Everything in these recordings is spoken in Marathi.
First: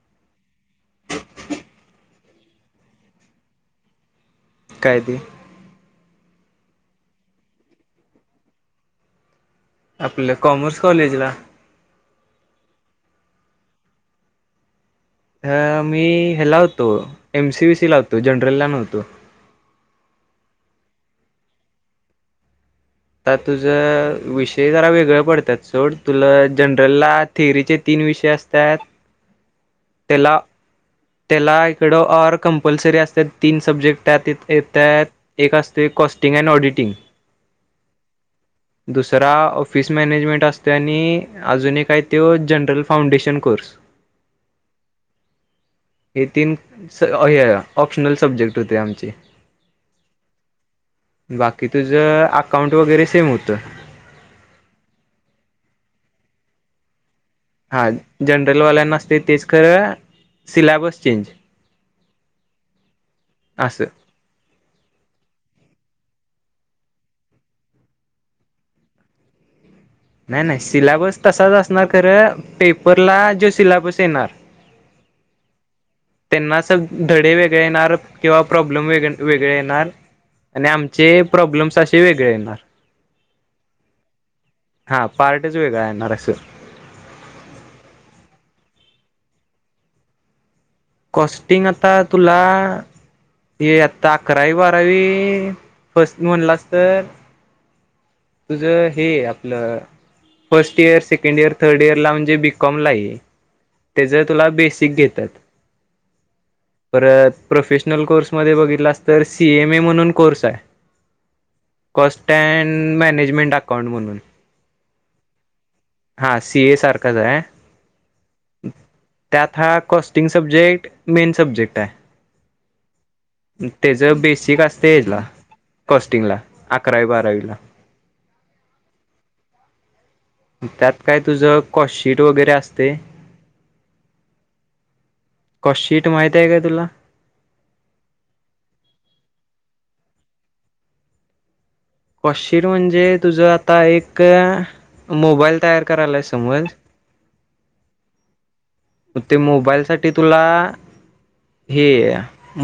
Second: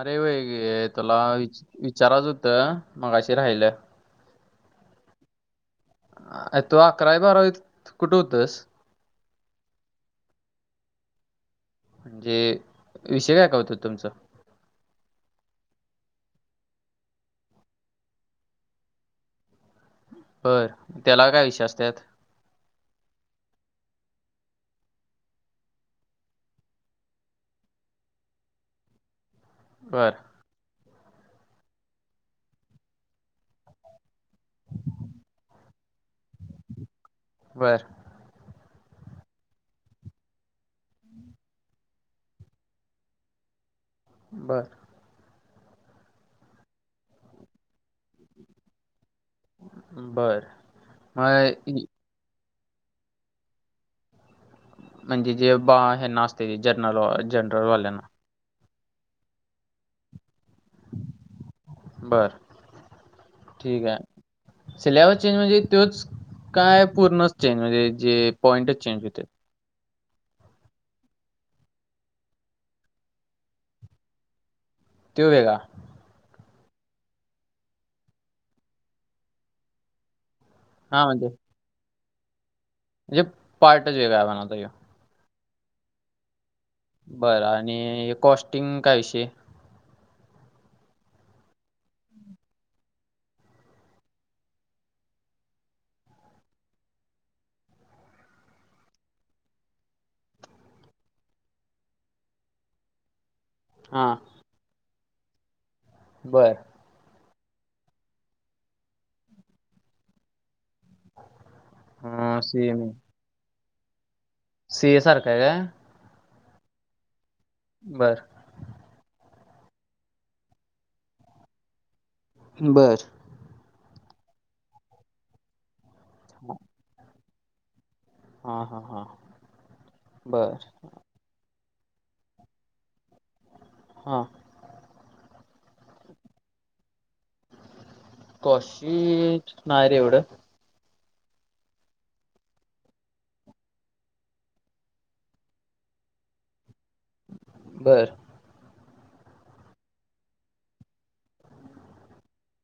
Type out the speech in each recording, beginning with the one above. अरे वई ग तुला विच, विचारयच हुतं, मगाशी राहाहिलंऽऽ कायते? अ तो अकरावी बारावी तर कुठं हुतस. आपलं कॉमर्स कॉलेजला.. म्हणजे,, विषय काय काय हुतं तुमचंऽ ह, मी ह्याला होतो,, एम, सी, बि, सी ला हुतो,, जनरल ला नव्हतो... ब त्याला काय विश्वासतत आता तुझ विषय जरा वेगळ पडतात सोड तुला जनरलला थिअरीचे तीन ी विषय असतात बर त्याला त्याला इकडं र कंपल्सरी असतात तीन सब्जेक्ट त्यात त्यात एक असत कॉस्टिंग अँड ऑडिटिंग बर दुसरा ऑफिस मॅनेजमेंट असते आणि अजून एक काय त जनरल फाउंडेशन कोर्स बर, हे तीन ऑप्शनल सब्जेक्ट होते आमचे बर [inaudible] मग बाकी इ- तुझ अकाउंट वगैरे सेम होतं म्हणजे जे बा हे ना असते जर्नल जनरल वाल्यांना हॉटेलवाल्या नसते तेच खरं, सिलेबस चेंज [inaudible] बर अससं. सिलव चेंज म्हणजे तोच काय पूर्ण चेंज म्हणजे जे पॉइंटच चेंज होते. नाही-नाही सिलेबस तसाच असणार खरं पेपरला जो सिलेबस येणार. त वेगा त्यांना स धडे वेगळे येणार किंवा प्रॉब्लेम वेगळे येणार आणि आमचे प्रॉब्लेम्स असे वेगळे येणार म्हजे पार्टज वेगय बनता य हा पार्टच वेगळा येणार अस बरं आणि कॉस्टिंग काय विषय कस्टिंग आता तुला ये आता अकरावी बारावी फर्स्ट म्हणलास तर तुझ हे आपलं first year second year third year ला म्हणजे बीकॉम ला आहे. हा त्याच तुला बेसिक घेतात [inaudible] परत प्रोफेशनल कोर्समध्येध्ये बघितलास तर सीएमए म्हणून कोर्स आहे. कॉस्ट बर सी अँड मॅनेजमेंट अकाउंट म्हणून सीएसारखा आहे का? हा सी ए सारखंच आहे. बर त्यात हा कॉस्टिंग सब्जेक्ट मेन सब्जेक्ट आहे. बरं, त्याच बेसिक असत याला कॉस्टिंगला अकरावी बारावीला हा हा हा. बर त्यात काय तुझं कॉस्शीट वगैरे असते, हा, कॉस् शीट माहित आहे काय तुला? कौशी ना रे एवढं कॉशशिट म्हणजे तुझं आता एक मोबाईल तयार करायलाय समज बर, ग ते मोबाईल साठी तुला हे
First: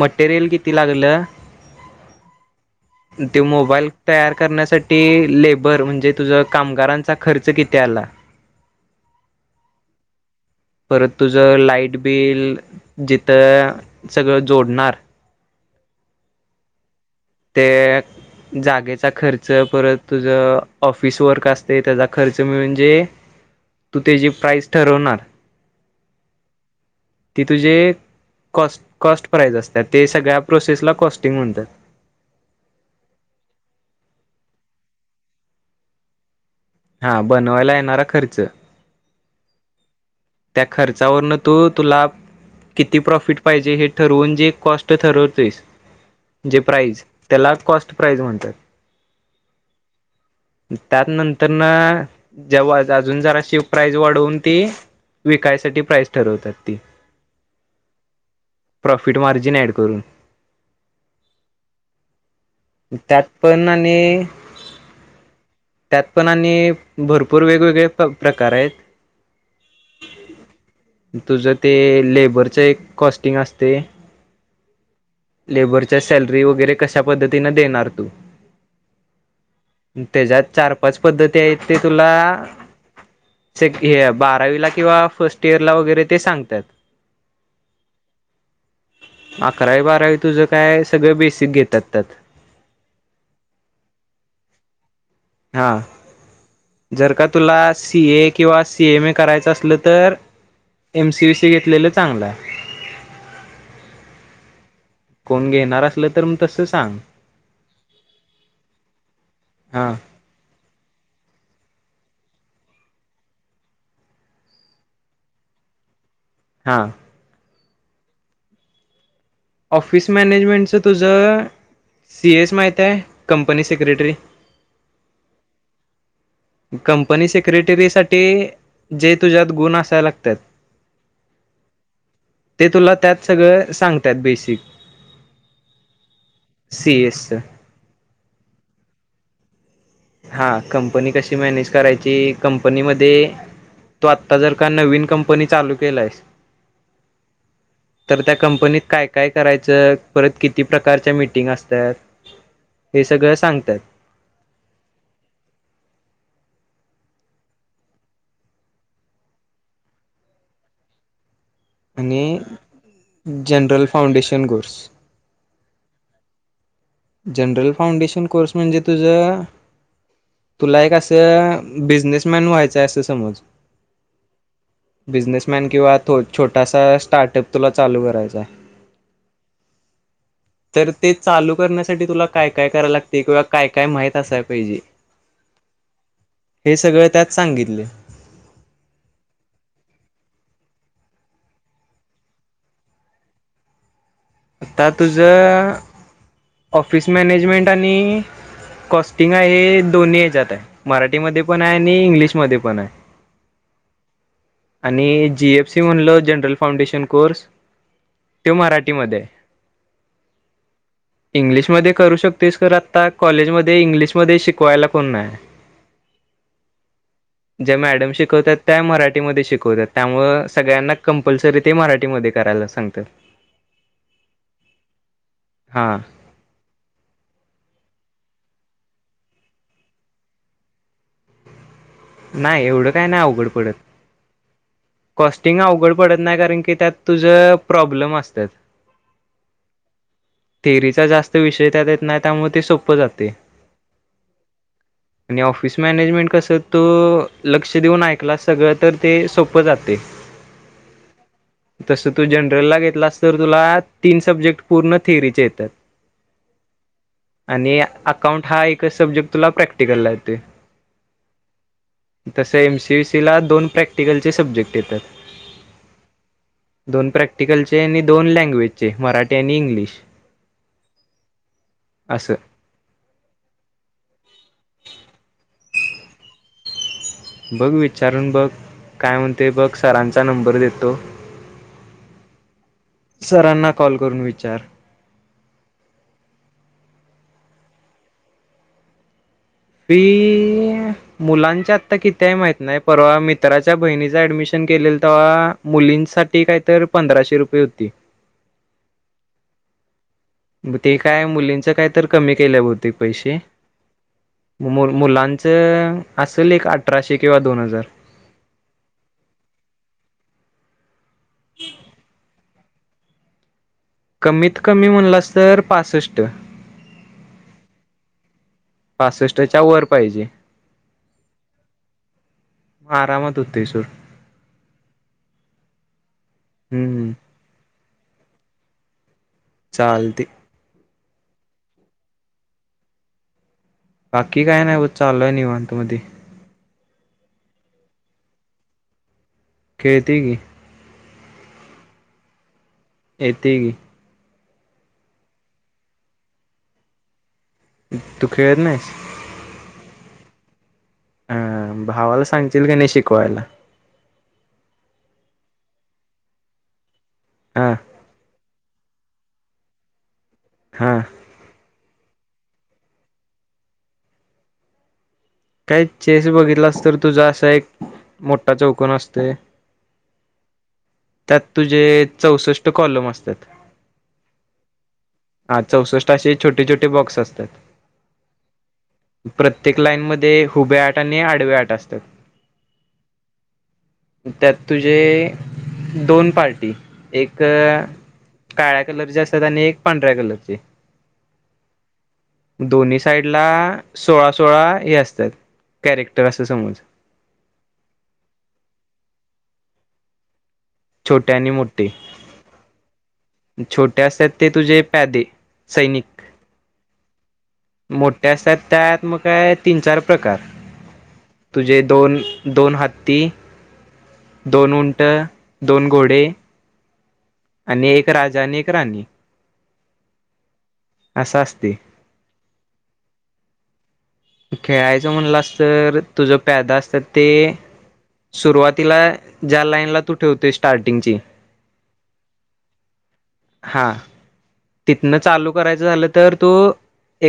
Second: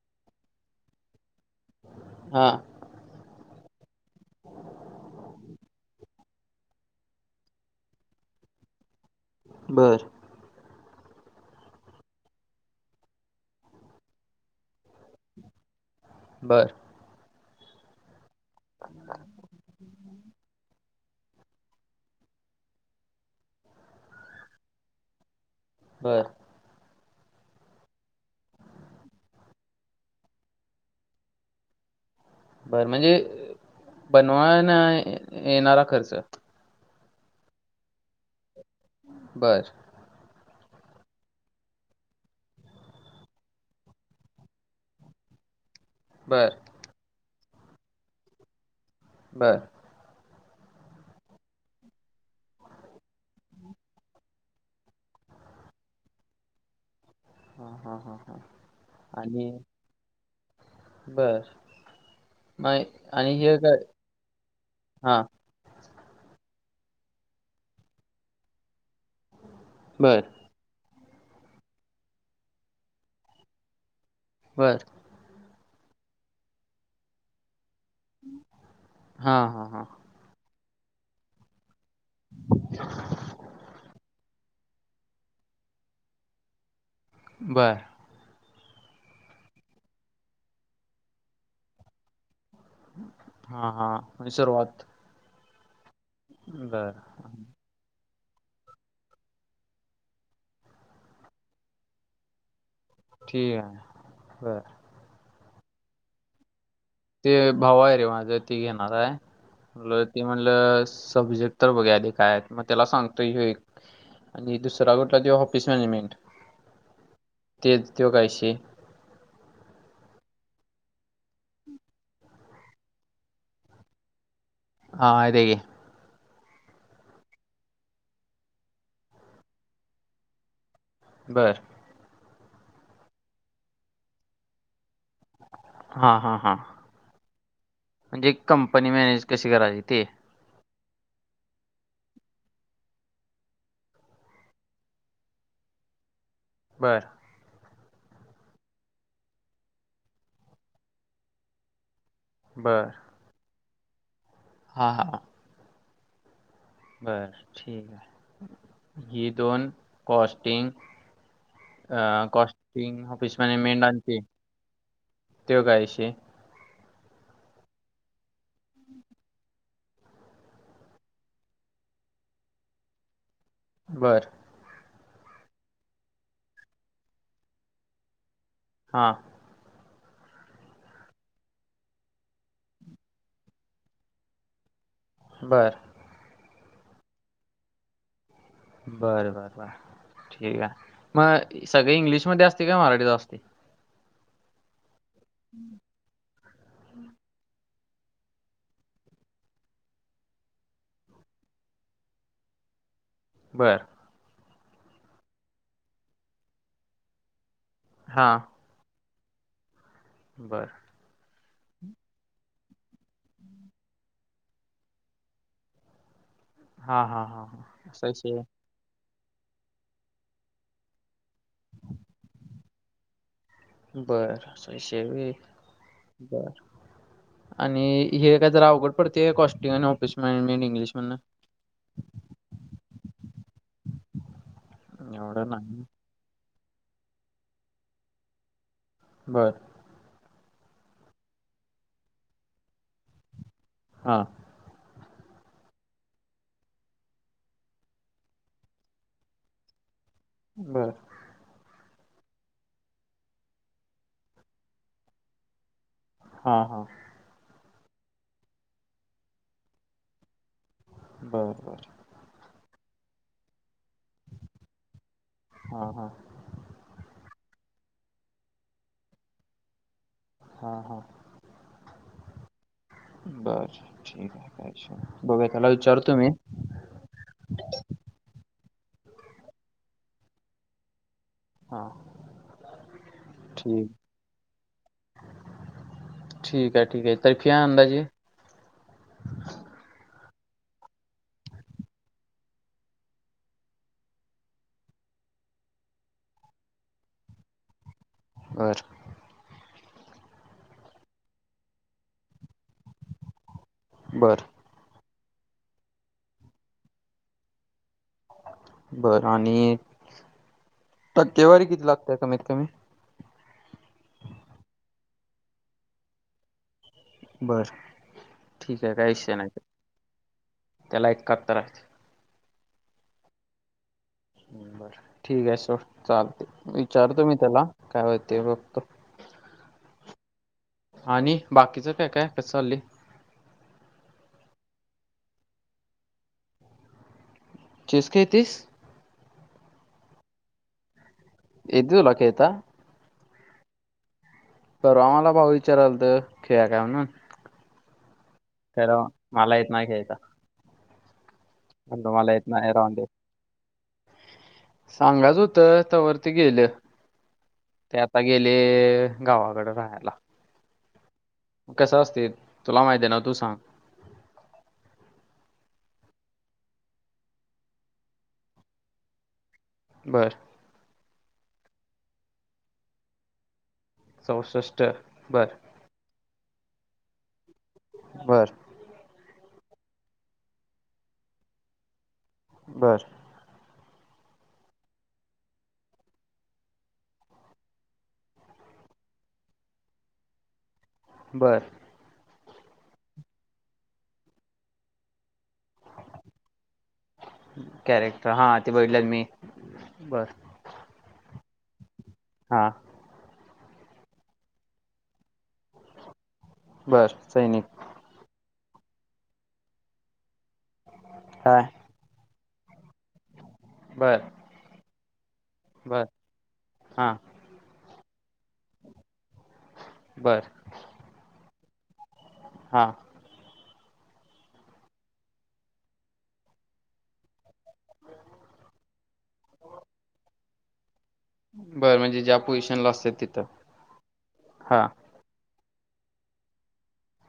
मटेरियल किती लागलं हा, ते मोबाईल तयार करण्यासाठी लेबर म्हणजे तुझ कामगारांचा खर्च किती आला [inaudible] बर, परत तुझ लाईट बिल जिथं सगळं जोडणार. बरं, ते जागेचा खर्च परत तुझं ऑफिस वर्क असते त्याचा खर्च म्हणजे, तू त्याची प्राईस ठरवणार बर, ती तुझे कॉ कॉस्ट प्राइज असतात ते सगळ्या प्रोसेसला कॉस्टिंग म्हणतात. बरं म्हणजे बनवाय न येणारा खर्च... हा बनवायला येणारा खर्च.. बर.. त्या खर्चावरन तू तुला.. किती प्रॉफिट पाहिजे हे ठरवून जे कॉस्ट ठरवतेस.. बर जे प्राईज त्याला कॉस्ट प्राईज म्हणतात... बर... [unintelligible] त्यात नंतर ना जेव्हा अजून जराशी प्राईज वाढवून ती.. विकायसाठी प्राईस ठरवतात ती.. हा हा हा हा प्रॉफिट आणि... मार्जिन ऍड करून बर... मग त्यात आणि हे पण काय आणि हा त्यात पण आणि... भरपूर वेगवेगळे प्रकार आहेत. बर... तुझं ते लेबरच एक कॉस्टिंग असते.. वर.. लेबरच्या सॅलरी वगैरे कशा पद्धतीने देणार... हा हा हा त्याच्यात चार पाच पद्धती आहेत. ते तुला हे ब.. अवी किंवा फर्स्ट इयर ला वगैरे ते सांगतात... बर... अकरावी बारावी तुझं काय सगळं बेसिक घेतात त्यात... हा हा सुरुवात.. हा... बर जर का तुला सी एक.. किंवा सी एम ए करायचं असलं तर एम सी ब सी घेतलेलं चांगलं आहे... ठीक आहे ब... कोण घेणार असलं तर मग तसंच.. ते भावा आहे रे माझ ती घेणार आहे हां म्हटल ती म्हणलं... सब्जेक्ट तर बघुया काय मग त्याला सांगतोय ह्यो एक.. आणि दुसरा कुठला तो ऑफिस मॅनेजमेंट.. हा... ते तो काय विषय... ऑफिस मॅनेजमेंटचं तुझं... सी एस माहिती आहे कंपनी सेक्रेटरी... हा अ.. कंपनी सेक्रेटरी साठी जे तुझ्यात गुण असाय लागतात... बर... ते तुला त्यात सगळं सांगतात बेसिक... हा हा हा... सी एसच म्हणजे कंपनी मॅनेज कशी करायची ते.. हा कंपनी कशी मॅनेज करायची कंपनीमध्ये... तो आता जर का नवीन कंपनी चालू केला आहे. बर.. तर त्या कंपनीत काय काय करायचं परत किती प्रकारच्या मीटिंग असत्यात. बर हे सगळं सांगत्यात.. हा हा... बर ठीक हाय ही दोन कॉस्टिंग... अ आणि कॉस्टिंग ऑफिस जनरल आण ते.. फाउंडेशन कोर्स त्यो काय विषय? जनरल फाउंडेशन कोर्स म्हणजे तुझं. तुला एक असं, बिझनेसमॅन व्हायचंय अस समज. बरं. बिझनेसमॅन किंवा छोटासा स्टार्टअप तुला चालू करायचा. हा. तर ते चालू करण्यास साठी तुला काय काय कराय लागतय किंवा काय काय माहित असाय पाहिजे. बर. हे सगळं त्यात सांगितलय. बर बर बर. ठीक आहे. म सगळ इंग्लिश मध्ये असतय काय, मराठीत असतय. आता तुझ अ.. ऑफिस मॅनेजमेंट आणि कॉस्टिंग आहे हे, दोन्ही हेच्यात हाय मराठीमध्ये पण हाय आणि इंग्लिशमध्ये पण हाय. बर. आणि, जी एफ सी म्हणलो जनरल फाउंडेशन कोर्स. त्यो मराठीमध्ये ये. बरं इंग्लिशमध्ये करू शकतोयस, खरं आता कॉलेजमधे इंग्लिशमध्ये शिकवायला कोण नाय. हां, हां, हां, ज्या हां असा मॅडम विषय शिकवत्यात त्या मरा ठी मधे शिकवत्यात त्यामुळं, सगळ्यांना कंपलसरी ते मराठीमध्ये करायला सांगत्यात. बर असा विषय हाय, व्हय हा बर आणि हे काय जरा अवघड पडतय व्हय कॉस्टींग आणि ऑफिस मॅनेजमेंट इंग्लिश मधन. नाही एवढं काय नाही. अवघड पडत एवढं कॉस्टिंग नाही. अवघड पडत नाही कारण की, की त्यात तुझ प्रॉब्लेम असत्यात. बर. थेअरीचा जास्त विषय त्यात येत नाही, त्यामुळे ते सोपं जातय. हा. आणि ऑफिस मॅनेजमेंट कस, तो लक्ष देऊन ऐकला सगळं तर ते सोप प जातय. बर तसं तू जनरल ला घेतलास तर, तुला तीन सब्जेक्ट पूर्ण थेअरीचे येत्यात. हा हा. आणि अकाउंट हा एकच सब्जेक्ट तुला प्रॅक्टिकला येतोय. बरं बरं. तस एम सी सी ला दोन प्रॅक्टि ते सब्जेक्ट येत्यात. हां, हां, दोन प्रॅक्टीकलचे ते आणि दोन लँग्वेज चे, मराठी आणि इंग्लिश हा हा. असं बर ठीक हाय, काय विषय नाही. बघुया त्याला विचारतो मी. बघ विचारून बघ काय म्हणतोय बघ सरांचा नंबर देतो. हां सरांना ठीक कॉल करून विचार. ठीक आहे, ठीक आहे तरी फी अंदाजे. फी, मुलांची आता किती हाय माहित नाय परवा मित्राच्या बहिणीच ऍडमिशन केलेलं तवा, मुलींसाठी कायतर पंधराशे रुपये होती. बर मग ते, काय मुलींच काय तर कमी केल्या बहुतेक पैसे. बर. मु मुलांचं असेल एक अठराशे किंवा दोन हजार. बर. आणि टक्केवारी किती लागतेय, कमीत कमी कमीत कमी म्हणलास तर पासष्ट बर ठीक आहे काहीच नाही पासष्टच्या का वर पाहिजे त्याला एकाहातर आहे म आरामात उतेशर बर ठीक आहे सोड चालते हम्म विचारतो मी त्याला काय होते फक्त चालते आणि बाकीच काय काय कस चाललय बाकी काय नाही चाललय निवांत मध्ये चेस खेळतंयस खेळतोय की एक दिवस बाकीये आता ये ते ग परवा आम्हाला भाऊ विचाराल तर खेळा काय म्हणा हम् खरं मला येत नाही खेळायला अ पण भावाला तुम्हाला येत सांगशील नाही का राव शिकवायला सांगाच होतं त्यावररती गेलं हा ते आता गेले गावाकडे राहायला हा कस असते तुला माहिती आहे ना तू सांग काय चेस बघितलास तर तुझा असा एक मोठा चौकन असतय बर त्यात तुझे चौसष्ट कॉलम असतात चौसष्ट बर हा चौसष्ट असे छोटे छोटे बॉक्स असतात बर प्रत्येक लाईन मध्ये हुब्या आठ आणि आडव्या आठ असतात बरं त्यात तुझे दोन पार्टी एक काळ्या कलरची असतात आणि एक पांढऱ्या कलरची बर दोन्ही साईडला सोळा सोळा हे असतात कॅरेक्टर असं समज कॅरेक्टर हा ते बघितल्यात मी बर छोट्या आणि मोठे हा छोट्या असतात ते तुझे पॅदे सैनिक बर सैनिक मोठे असतात त्यात मग काय तीन चार प्रकार काय तुझे दोन दोन हत्ती बर दोन उंट दोन बर घोडे हा आणि एक राजा आणि एक राणी बर असा असते हा खेळायचं म्हणलं अस तर तुझं प्यादा असतात ते सुरुवातीला ज्या लाईन ला तू ठेवतेय स्टार्टिंगची बर म्हणजे ज्या पोझिशनला असत तिथं हा हा तिथनं चालू करायचं झालं तर तू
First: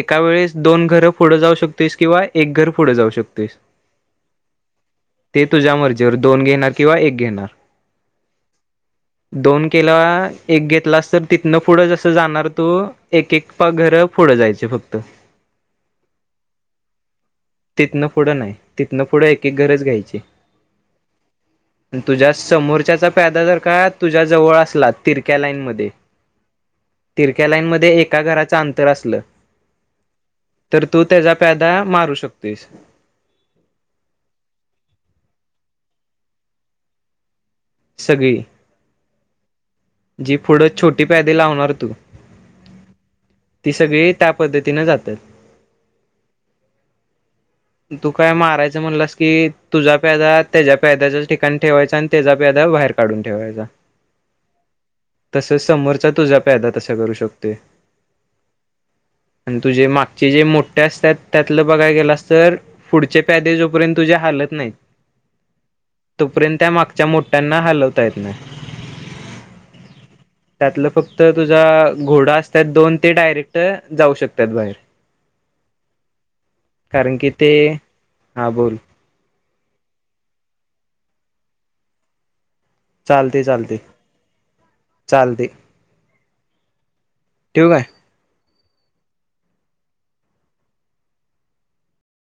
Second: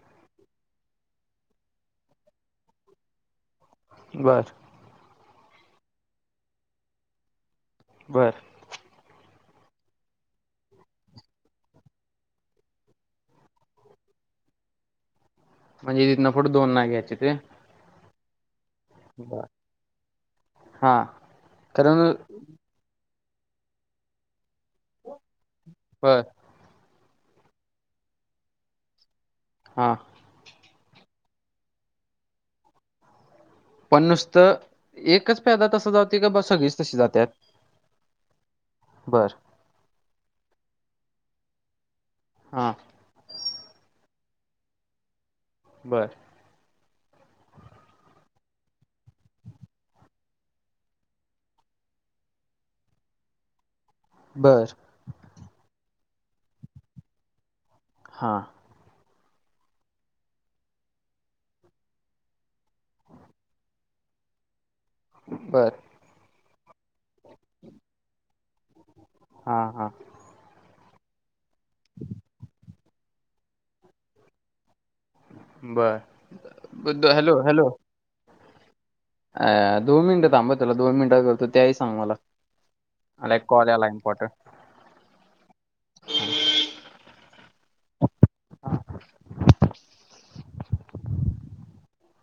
एका वेळेस दोन घरं पुढं जाऊ शकतोस किंवा एक घर पुढं जाऊ शकतोस बर ते तुझ्या मर्जीवर दोन घेणार किंवा एक घेणार. बरं दोन केला एक घेतला अस तर तिथनं पुढंच अस. जाणार तो एकक पा घर पुढं जायचे फक्त. म्हणजे तथन फोट दोन नाही घ्यायचे ते. तितना पुढं नाही. तिथनं पुढं एक बर एक गरज घ्यायची हा कारण तुझ्या समोरच्याचा. फायदा जर काय तुझ्या जवळ असला तिरक्या लाईन मध्ये. बर तिरक्यालाईनमध्येध्ये एका घराचं अंतर असलं. हा. तर तू त्याचा प्यादा मारू शकतेोस. पण नुसतं एकच प्यादा तसं जावते का बा सगळीच तशी जातात. सगळी. बरं. जी पुढं छोटी प्यायदे लावणार तू हा ती सगळी. त्या पद्धतीने जातात. बरं. तू काय मारायचं म्हणलास की तुझा प्याजा त्याच्या प्याद्याच्याच ठिकाणी ठेवायचा आणि त्याचा प्यादा. बाहेर काढून ठेवायचा. बर तस समोरचा तुझा फ्यायदा तसा करू शकते. हां. आणि तुझे मागचे जे मोठे असतात त्यातलं बघाय गेलं असत. सर पुढच्या प्यादेजोपर्यंत तुझ्या हालत नाही. बर तोपर्यंत त्या मागच्या मोठ्यांना हलवता येत नाही. हा हा. त्यातलं फक्त तुझा घोडा असतात दोन ते डायरेक्ट जाऊ शकतात बाहेर. बर ब कारण की हॅलो ते हॅलो. हा बोल. अ दोन मिनिट थांबत त्याला दोन मिनिटात करतो त्याही सांग मला. मला चालते एक कॉल चालते आला इम्पॉर्टंट चालते. ठेव काय.